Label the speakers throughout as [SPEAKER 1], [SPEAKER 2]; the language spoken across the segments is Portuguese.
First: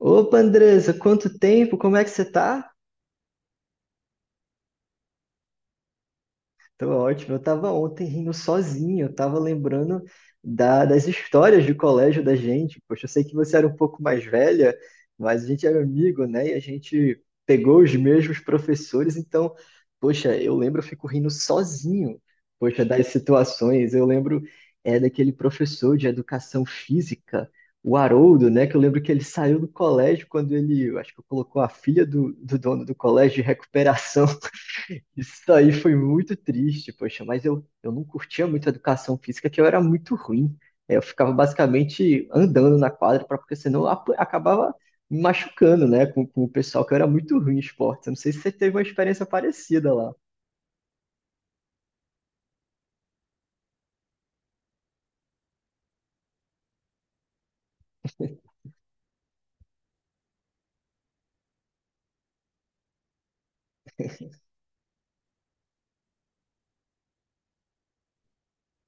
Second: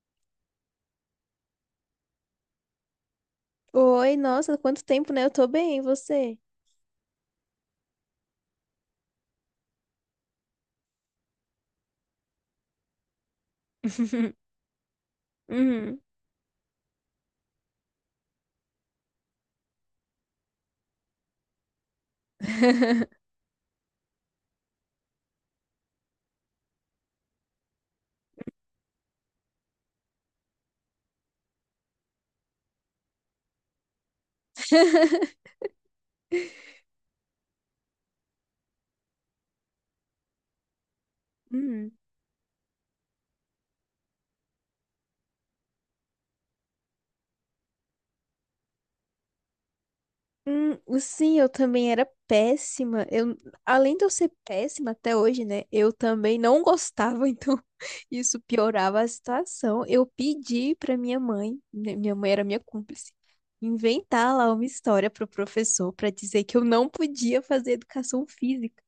[SPEAKER 1] Opa, Andressa, quanto tempo? Como é que você tá?
[SPEAKER 2] Oi, nossa, quanto tempo, né? Eu tô bem, e você?
[SPEAKER 1] Tô ótimo. Eu tava ontem rindo sozinho, eu tava lembrando das histórias do colégio da gente. Poxa, eu sei que você era um pouco mais velha, mas a gente era
[SPEAKER 2] Uhum.
[SPEAKER 1] amigo, né? E a gente pegou os mesmos professores, então, poxa, eu lembro, eu fico rindo sozinho, poxa, das situações. Eu lembro é daquele professor de educação física, o Haroldo, né? Que eu lembro que ele saiu do colégio quando ele, eu acho que colocou a filha do dono do colégio de recuperação. Isso aí foi muito triste, poxa, mas eu não curtia muito a educação física, que eu era muito ruim. É, eu ficava
[SPEAKER 2] Uhum.
[SPEAKER 1] basicamente andando na quadra, pra, porque senão eu acabava me machucando, né, com o pessoal, que eu era muito ruim em esporte. Eu não sei se você teve uma experiência parecida lá.
[SPEAKER 2] Sim, eu também era péssima. Além de eu ser péssima até hoje, né? Eu também não gostava, então isso piorava a situação. Eu pedi pra minha mãe, né, minha mãe era minha cúmplice, inventar lá uma história pro professor pra dizer que eu não podia fazer educação física.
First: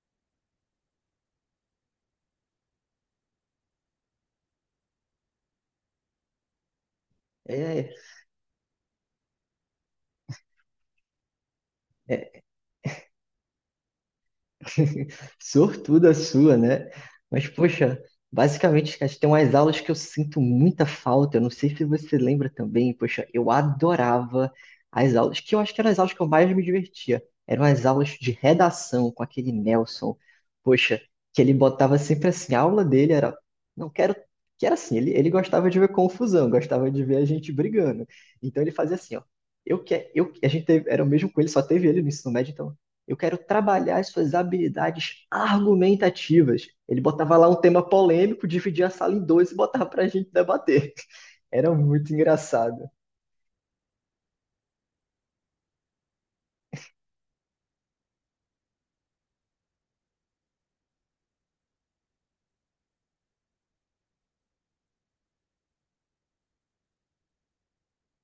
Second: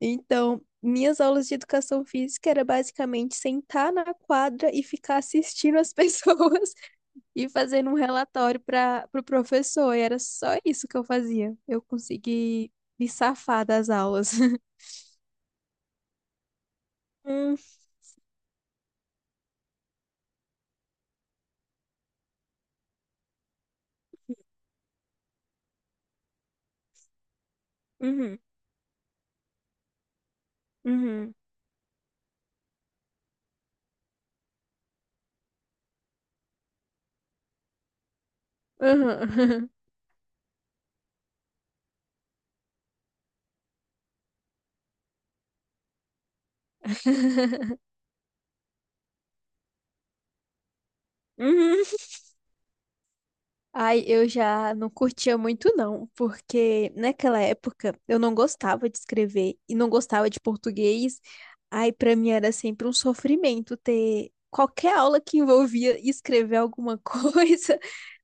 [SPEAKER 2] Então, minhas aulas de educação física era basicamente sentar na quadra e ficar assistindo as pessoas e fazendo
[SPEAKER 1] É.
[SPEAKER 2] um relatório para o pro professor. E era só isso que eu fazia. Eu consegui me safar das aulas.
[SPEAKER 1] Sortuda sua, né? Mas,
[SPEAKER 2] Hum,
[SPEAKER 1] poxa, basicamente, cara, tem umas aulas que eu sinto muita falta. Eu não sei se você lembra também. Poxa, eu adorava as aulas, que eu acho que eram as aulas que eu mais me divertia. Eram as aulas de
[SPEAKER 2] uhum,
[SPEAKER 1] redação com aquele Nelson. Poxa,
[SPEAKER 2] uhum,
[SPEAKER 1] que ele botava sempre assim, a aula dele era. Não quero. Que era assim, ele gostava de ver confusão, gostava de ver a gente brigando. Então ele fazia assim, ó.
[SPEAKER 2] uhum,
[SPEAKER 1] Eu que, eu, a gente teve, era o mesmo com ele, só teve ele no ensino médio, então eu quero trabalhar as suas habilidades argumentativas. Ele botava lá um tema polêmico, dividia a sala em dois e botava para a gente debater. Era
[SPEAKER 2] uhum.
[SPEAKER 1] muito engraçado.
[SPEAKER 2] Ai, eu já não curtia muito não, porque naquela época eu não gostava de escrever e não gostava de português. Ai, pra mim era sempre um sofrimento ter qualquer aula que envolvia escrever alguma coisa,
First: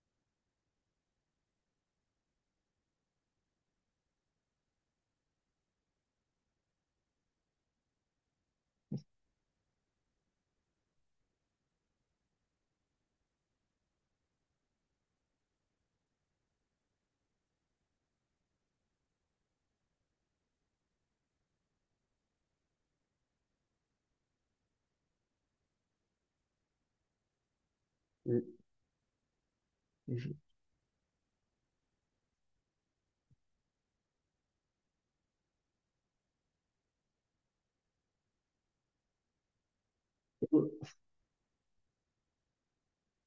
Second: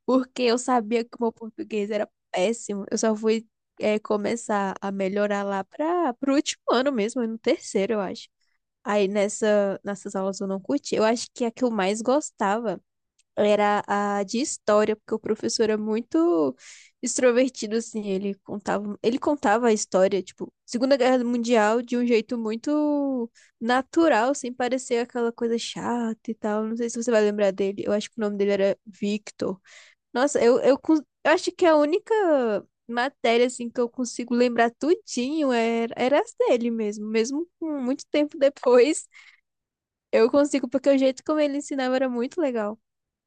[SPEAKER 2] porque eu sabia que o meu português era péssimo. Eu só fui começar a melhorar lá para pro último ano mesmo, no terceiro, eu acho. Nessas aulas eu não curti. Eu acho que a que eu mais gostava era a de história, porque o professor é muito extrovertido, assim, ele contava a história, tipo, Segunda Guerra Mundial de um jeito muito natural, sem parecer aquela coisa chata e tal. Não sei se você vai lembrar dele. Eu acho que o nome dele era Victor. Nossa, eu acho que a única matéria, assim, que eu consigo lembrar tudinho era as dele mesmo. Mesmo com muito tempo depois, eu consigo, porque o jeito como ele ensinava era muito legal.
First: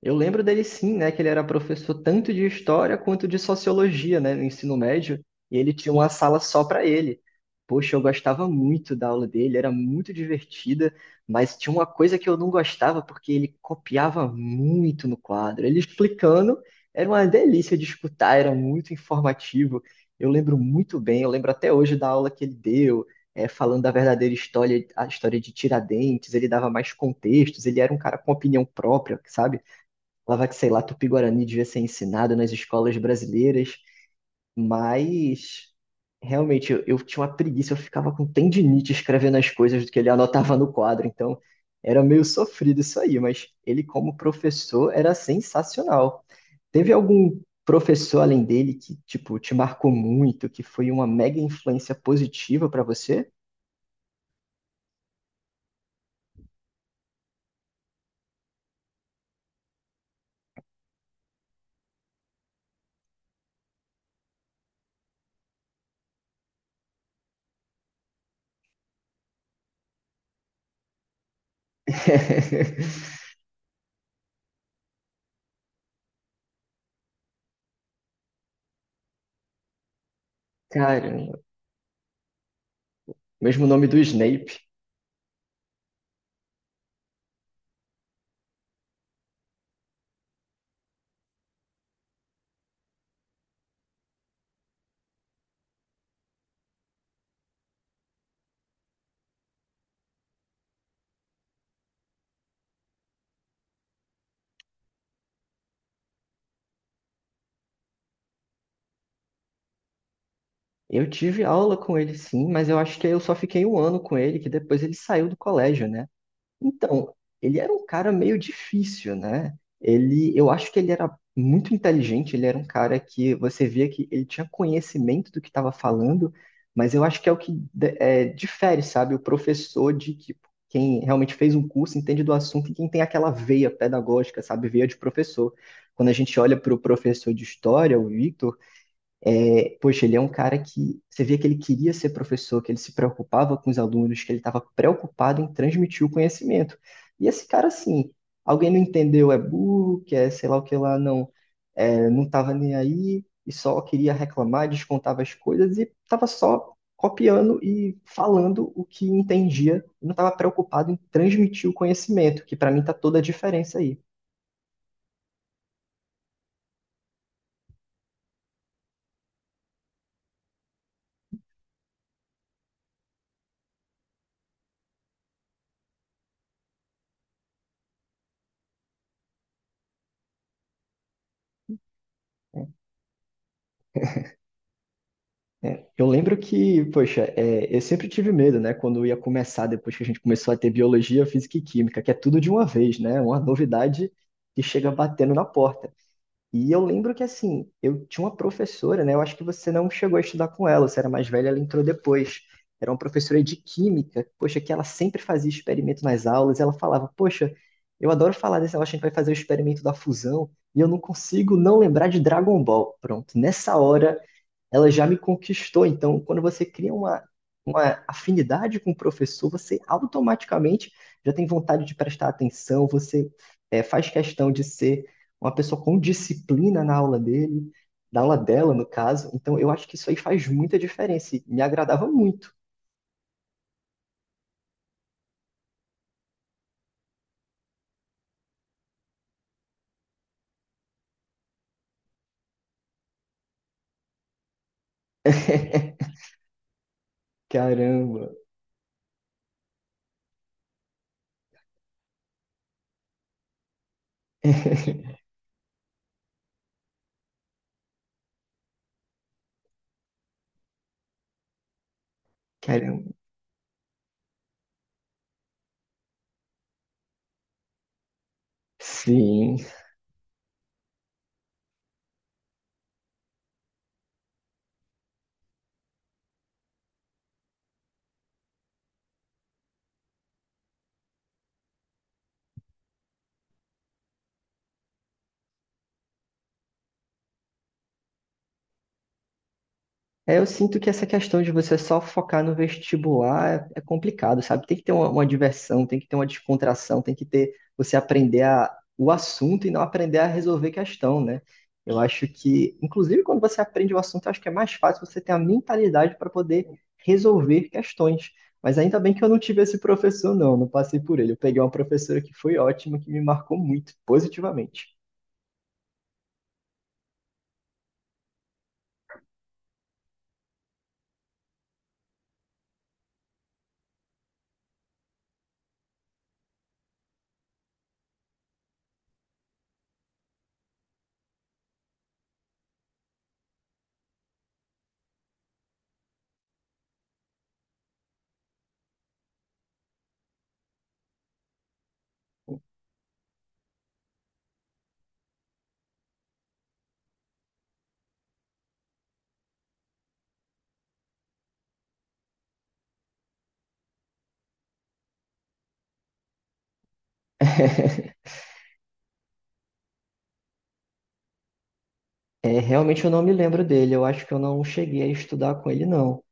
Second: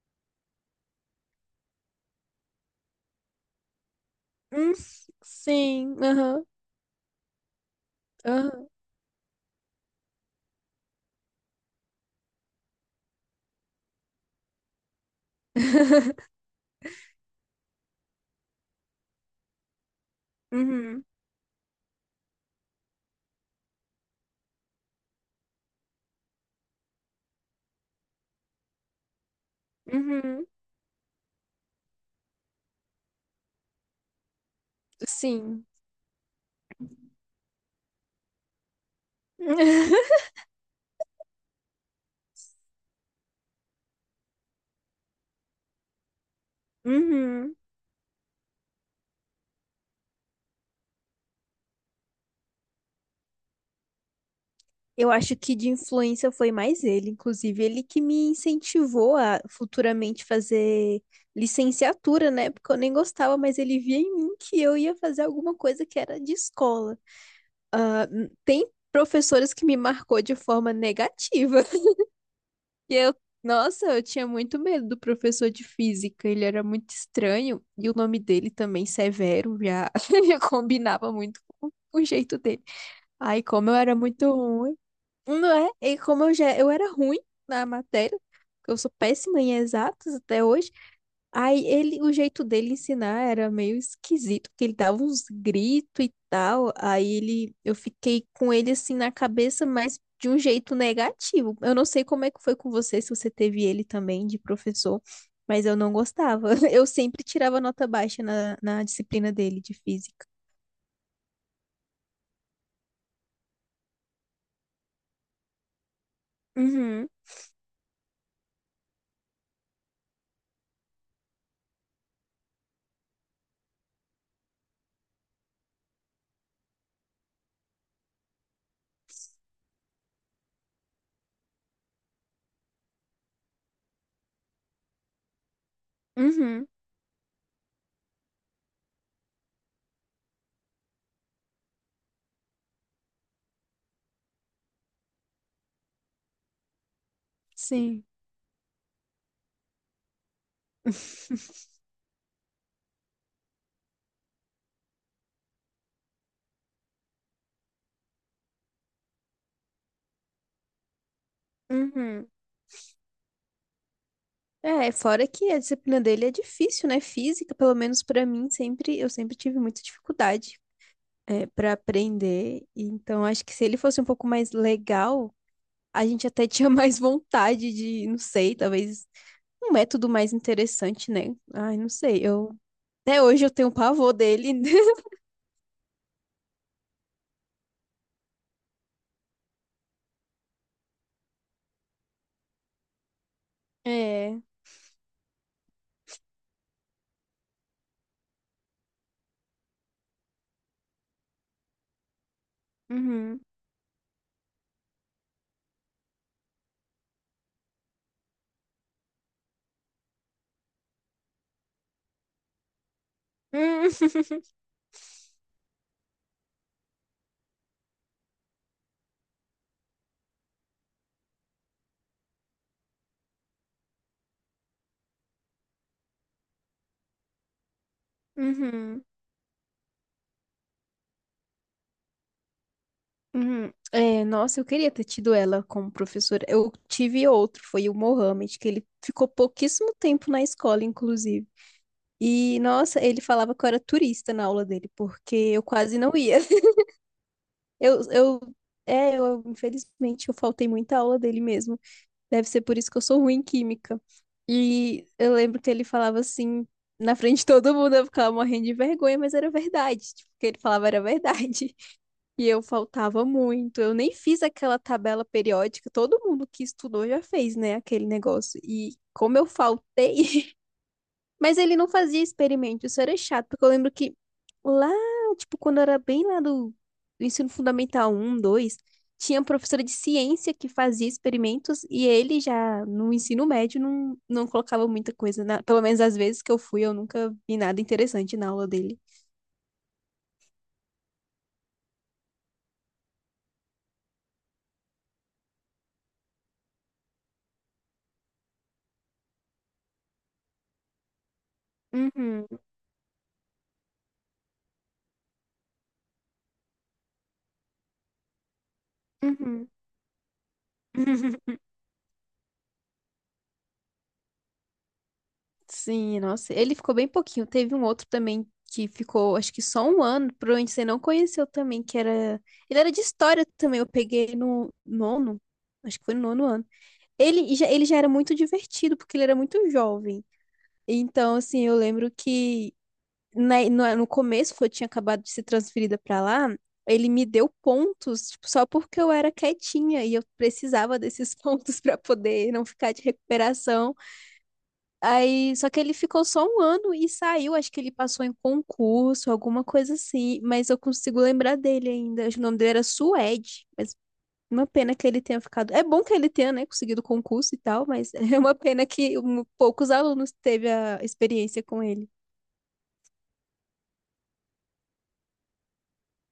[SPEAKER 1] Eu lembro dele sim, né, que ele era professor tanto de história quanto de sociologia, né, no
[SPEAKER 2] Hum,
[SPEAKER 1] ensino médio, e ele tinha
[SPEAKER 2] sim,
[SPEAKER 1] uma sala
[SPEAKER 2] aham,
[SPEAKER 1] só para ele. Poxa, eu gostava
[SPEAKER 2] aham.
[SPEAKER 1] muito da aula dele, era muito divertida, mas tinha uma coisa que eu não gostava porque ele copiava muito no quadro. Ele explicando, era uma delícia de escutar, era muito informativo. Eu lembro muito
[SPEAKER 2] Uhum,
[SPEAKER 1] bem, eu lembro até hoje da aula que ele deu, falando da verdadeira história, a história de Tiradentes, ele dava mais contextos, ele era um cara com opinião própria, sabe?
[SPEAKER 2] uhum,
[SPEAKER 1] Falava que, sei lá, Tupi-Guarani devia ser ensinado nas escolas brasileiras,
[SPEAKER 2] sim.
[SPEAKER 1] mas realmente eu tinha uma preguiça, eu ficava com tendinite escrevendo as coisas do que ele anotava no quadro, então era meio sofrido isso aí, mas ele, como professor, era sensacional. Teve algum
[SPEAKER 2] Uhum.
[SPEAKER 1] professor além dele que, tipo, te marcou muito, que foi uma mega influência positiva pra você?
[SPEAKER 2] Eu acho que de influência foi mais ele, inclusive ele que me incentivou a futuramente fazer licenciatura, né? Porque eu nem gostava, mas ele via em mim que eu ia fazer alguma coisa que era de escola. Tem professores que me marcou de forma negativa. E eu, nossa, eu tinha muito medo do professor de física, ele era muito estranho, e o nome dele também, Severo, já, já
[SPEAKER 1] Cara,
[SPEAKER 2] combinava muito com o jeito dele. Ai,
[SPEAKER 1] mesmo
[SPEAKER 2] como eu
[SPEAKER 1] nome
[SPEAKER 2] era
[SPEAKER 1] do
[SPEAKER 2] muito
[SPEAKER 1] Snape.
[SPEAKER 2] ruim, não é? E como eu era ruim na matéria, porque eu sou péssima em exatas até hoje. O jeito dele ensinar era meio esquisito, porque ele dava uns gritos e tal. Eu fiquei com ele assim na cabeça, mas de um jeito negativo. Eu não sei como é que foi com você, se você teve ele também de professor, mas eu não gostava. Eu sempre tirava nota baixa na disciplina dele de física.
[SPEAKER 1] Eu tive aula com ele sim, mas eu acho que eu só fiquei um ano com ele, que depois ele saiu do colégio, né?
[SPEAKER 2] Uhum,
[SPEAKER 1] Então, ele era um cara meio difícil, né? Ele, eu acho que ele era muito inteligente, ele era um cara que você via que ele tinha conhecimento do que estava falando, mas eu acho que é o que difere, sabe? O professor de que quem realmente fez um curso entende do assunto e quem tem aquela veia pedagógica, sabe? Veia de professor. Quando a gente olha
[SPEAKER 2] uhum,
[SPEAKER 1] para o professor de história, o Victor poxa, ele é um cara que você via que ele queria ser professor, que ele se preocupava com os alunos, que ele estava preocupado em transmitir o conhecimento. E esse cara,
[SPEAKER 2] sim.
[SPEAKER 1] assim, alguém não entendeu, é burro, que é sei lá o que lá, não, não estava nem aí e só queria reclamar, descontava as coisas e estava só copiando e falando o que entendia, não estava preocupado em transmitir o
[SPEAKER 2] Uhum.
[SPEAKER 1] conhecimento, que para mim está toda a diferença aí.
[SPEAKER 2] É, fora que a disciplina dele é difícil, né? Física, pelo menos pra mim, sempre tive muita dificuldade. É, para aprender. Então, acho que se ele fosse um pouco mais legal, a gente até tinha mais vontade de, não sei, talvez um método mais interessante, né? Ai, não sei. Eu até hoje eu tenho pavor dele.
[SPEAKER 1] É, eu lembro que, poxa, é, eu sempre tive medo, né? Quando eu ia começar, depois que a gente começou a ter biologia, física e química, que é tudo de uma vez, né? Uma novidade
[SPEAKER 2] É.
[SPEAKER 1] que chega batendo na porta. E eu lembro que, assim, eu tinha uma professora, né? Eu acho que você não chegou a estudar com ela, você era mais velha, ela entrou depois. Era uma
[SPEAKER 2] Uhum.
[SPEAKER 1] professora de química, poxa, que ela sempre fazia experimento nas aulas. Ela falava, poxa, eu adoro falar desse negócio, a gente vai fazer o experimento da fusão, e eu não consigo não lembrar de Dragon Ball. Pronto, nessa hora
[SPEAKER 2] Uhum.
[SPEAKER 1] ela já me conquistou. Então, quando você cria uma afinidade com o professor, você automaticamente já tem vontade de prestar atenção, você faz questão de ser uma pessoa com disciplina na aula dele, na aula dela, no
[SPEAKER 2] Uhum.
[SPEAKER 1] caso. Então, eu acho que isso aí faz muita diferença e me agradava muito.
[SPEAKER 2] Uhum. É, nossa, eu queria ter tido ela como professora. Eu tive outro, foi o Mohamed, que ele ficou pouquíssimo tempo na escola, inclusive. E, nossa, ele falava que eu era turista na aula dele, porque eu quase não ia. Eu,
[SPEAKER 1] Caramba,
[SPEAKER 2] eu, infelizmente, eu faltei muita aula dele mesmo. Deve ser por isso que eu sou ruim em química. E eu lembro que ele falava assim, na frente de todo mundo, eu ficava morrendo de vergonha, mas era verdade. Tipo, o que ele falava era verdade. E eu
[SPEAKER 1] caramba.
[SPEAKER 2] faltava muito. Eu nem fiz aquela tabela periódica. Todo mundo que estudou já fez, né, aquele negócio. E como eu
[SPEAKER 1] Sim.
[SPEAKER 2] faltei, mas ele não fazia experimento, isso era chato, porque eu lembro que lá, tipo, quando eu era bem lá do ensino fundamental um 2 tinha professora de ciência que fazia experimentos e ele já no ensino médio não colocava muita coisa, na, pelo menos às vezes que eu fui, eu nunca vi nada interessante na aula dele.
[SPEAKER 1] É, eu sinto que essa questão de você só focar no vestibular é, é complicado, sabe? Tem que ter uma diversão, tem que ter uma descontração, tem que ter você aprender a, o assunto e não aprender a resolver questão, né? Eu acho
[SPEAKER 2] Uhum,
[SPEAKER 1] que, inclusive, quando você aprende o assunto, eu acho que é mais fácil você ter a mentalidade para poder resolver questões. Mas ainda bem que eu não tive
[SPEAKER 2] uhum.
[SPEAKER 1] esse professor, não, não passei por ele. Eu peguei uma professora que foi ótima, que me marcou muito, positivamente.
[SPEAKER 2] Sim, nossa, ele ficou bem pouquinho. Teve um outro também que ficou, acho que só um ano, provavelmente você não conheceu também, que era. Ele era de história também, eu peguei no nono, acho que foi no nono ano. Ele já era muito divertido, porque ele era muito jovem. Então, assim, eu lembro que no começo, quando eu tinha acabado de ser transferida pra lá, ele me deu pontos, tipo, só porque eu era quietinha e eu precisava desses pontos pra poder não ficar de recuperação. Aí, só que ele ficou só um ano e saiu. Acho que ele passou em concurso, alguma coisa assim. Mas eu consigo lembrar dele ainda. Acho que o nome dele era Suede. Mas uma pena que ele tenha ficado. É bom que ele tenha, né, conseguido concurso e tal. Mas é uma pena que poucos alunos teve a experiência com ele.
[SPEAKER 1] É, realmente eu não me lembro dele. Eu acho que eu não cheguei a estudar com ele, não.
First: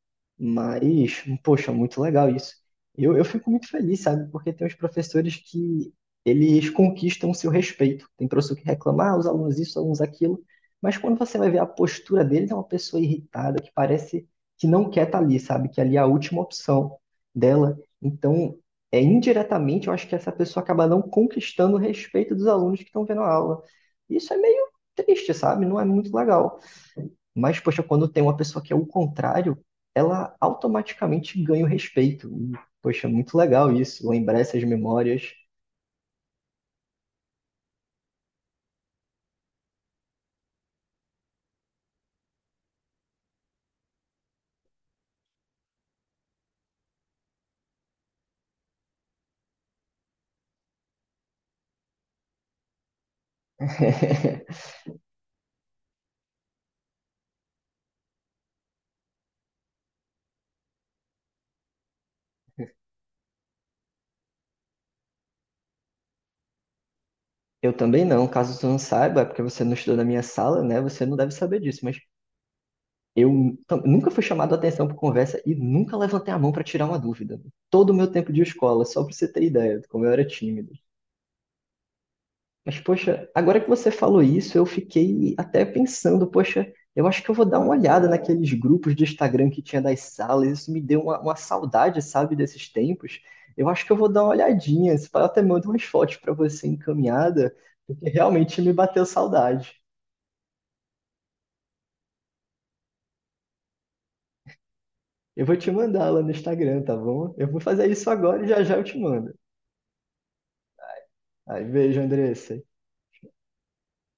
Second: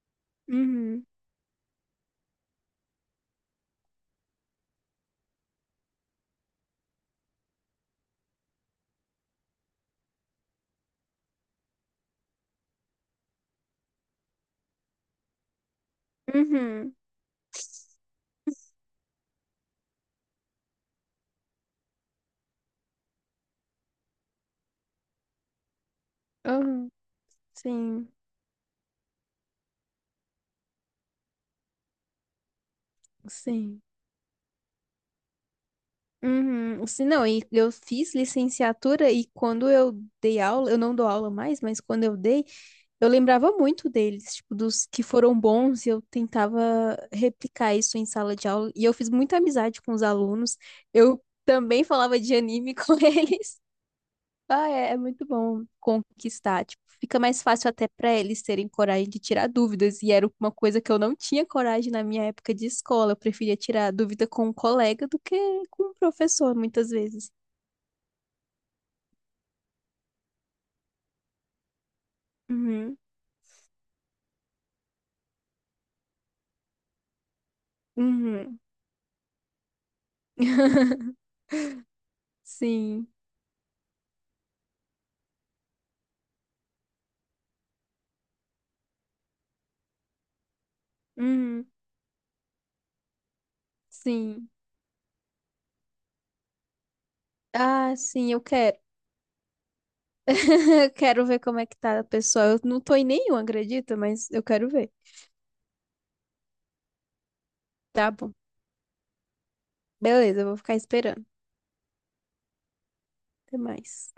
[SPEAKER 2] Uhum.
[SPEAKER 1] Mas, poxa, muito legal isso. Eu fico muito feliz, sabe? Porque tem uns professores que eles conquistam o seu respeito. Tem professor que reclama, ah, os alunos isso, os alunos aquilo. Mas quando você vai ver a postura deles, é uma pessoa irritada, que parece que não quer estar ali, sabe? Que ali é a última
[SPEAKER 2] Uhum.
[SPEAKER 1] opção dela. Então, indiretamente, eu acho que essa pessoa acaba não conquistando o respeito dos alunos que estão vendo a aula. Isso é meio triste, sabe? Não é muito legal.
[SPEAKER 2] Uhum.
[SPEAKER 1] Mas, poxa, quando
[SPEAKER 2] Sim.
[SPEAKER 1] tem uma pessoa que é o contrário, ela automaticamente ganha o respeito. E, poxa, muito legal
[SPEAKER 2] Sim.
[SPEAKER 1] isso, lembrar essas memórias.
[SPEAKER 2] Uhum. Sim, não, e eu fiz licenciatura e quando eu dei aula, eu não dou aula mais, mas quando eu dei. Eu lembrava muito deles, tipo, dos que foram bons, e eu tentava replicar isso em sala de aula. E eu fiz muita amizade com os alunos. Eu também falava de anime com eles. Ah, é, é muito bom conquistar. Tipo, fica mais fácil até para eles terem coragem de tirar dúvidas. E era uma coisa que eu não tinha coragem na minha época de escola. Eu preferia tirar dúvida com um colega do que com um professor, muitas vezes.
[SPEAKER 1] Eu também não, caso tu não saiba, é porque você não estudou na minha sala, né? Você não deve saber disso, mas
[SPEAKER 2] Uhum,
[SPEAKER 1] eu nunca fui chamado a atenção por conversa e nunca levantei a mão para tirar uma dúvida. Todo o meu tempo de
[SPEAKER 2] uhum.
[SPEAKER 1] escola, só para você ter ideia de como eu era tímido. Mas,
[SPEAKER 2] Sim,
[SPEAKER 1] poxa, agora que você falou isso, eu fiquei até pensando, poxa, eu acho que eu vou dar uma olhada naqueles grupos de Instagram que tinha das salas, isso me deu uma
[SPEAKER 2] uhum,
[SPEAKER 1] saudade, sabe, desses tempos. Eu acho que eu vou dar uma
[SPEAKER 2] sim.
[SPEAKER 1] olhadinha, se pá, eu até mando umas fotos para você encaminhada,
[SPEAKER 2] Ah,
[SPEAKER 1] porque
[SPEAKER 2] sim, eu
[SPEAKER 1] realmente me
[SPEAKER 2] quero.
[SPEAKER 1] bateu saudade.
[SPEAKER 2] Eu quero ver como é que tá, pessoal. Eu não tô em nenhum, acredita? Mas eu quero ver.
[SPEAKER 1] Eu vou te mandar lá no Instagram, tá bom? Eu vou fazer isso
[SPEAKER 2] Tá bom.
[SPEAKER 1] agora e já já eu te mando.
[SPEAKER 2] Beleza, eu vou ficar esperando.
[SPEAKER 1] Aí, beijo, Andressa.
[SPEAKER 2] Até mais.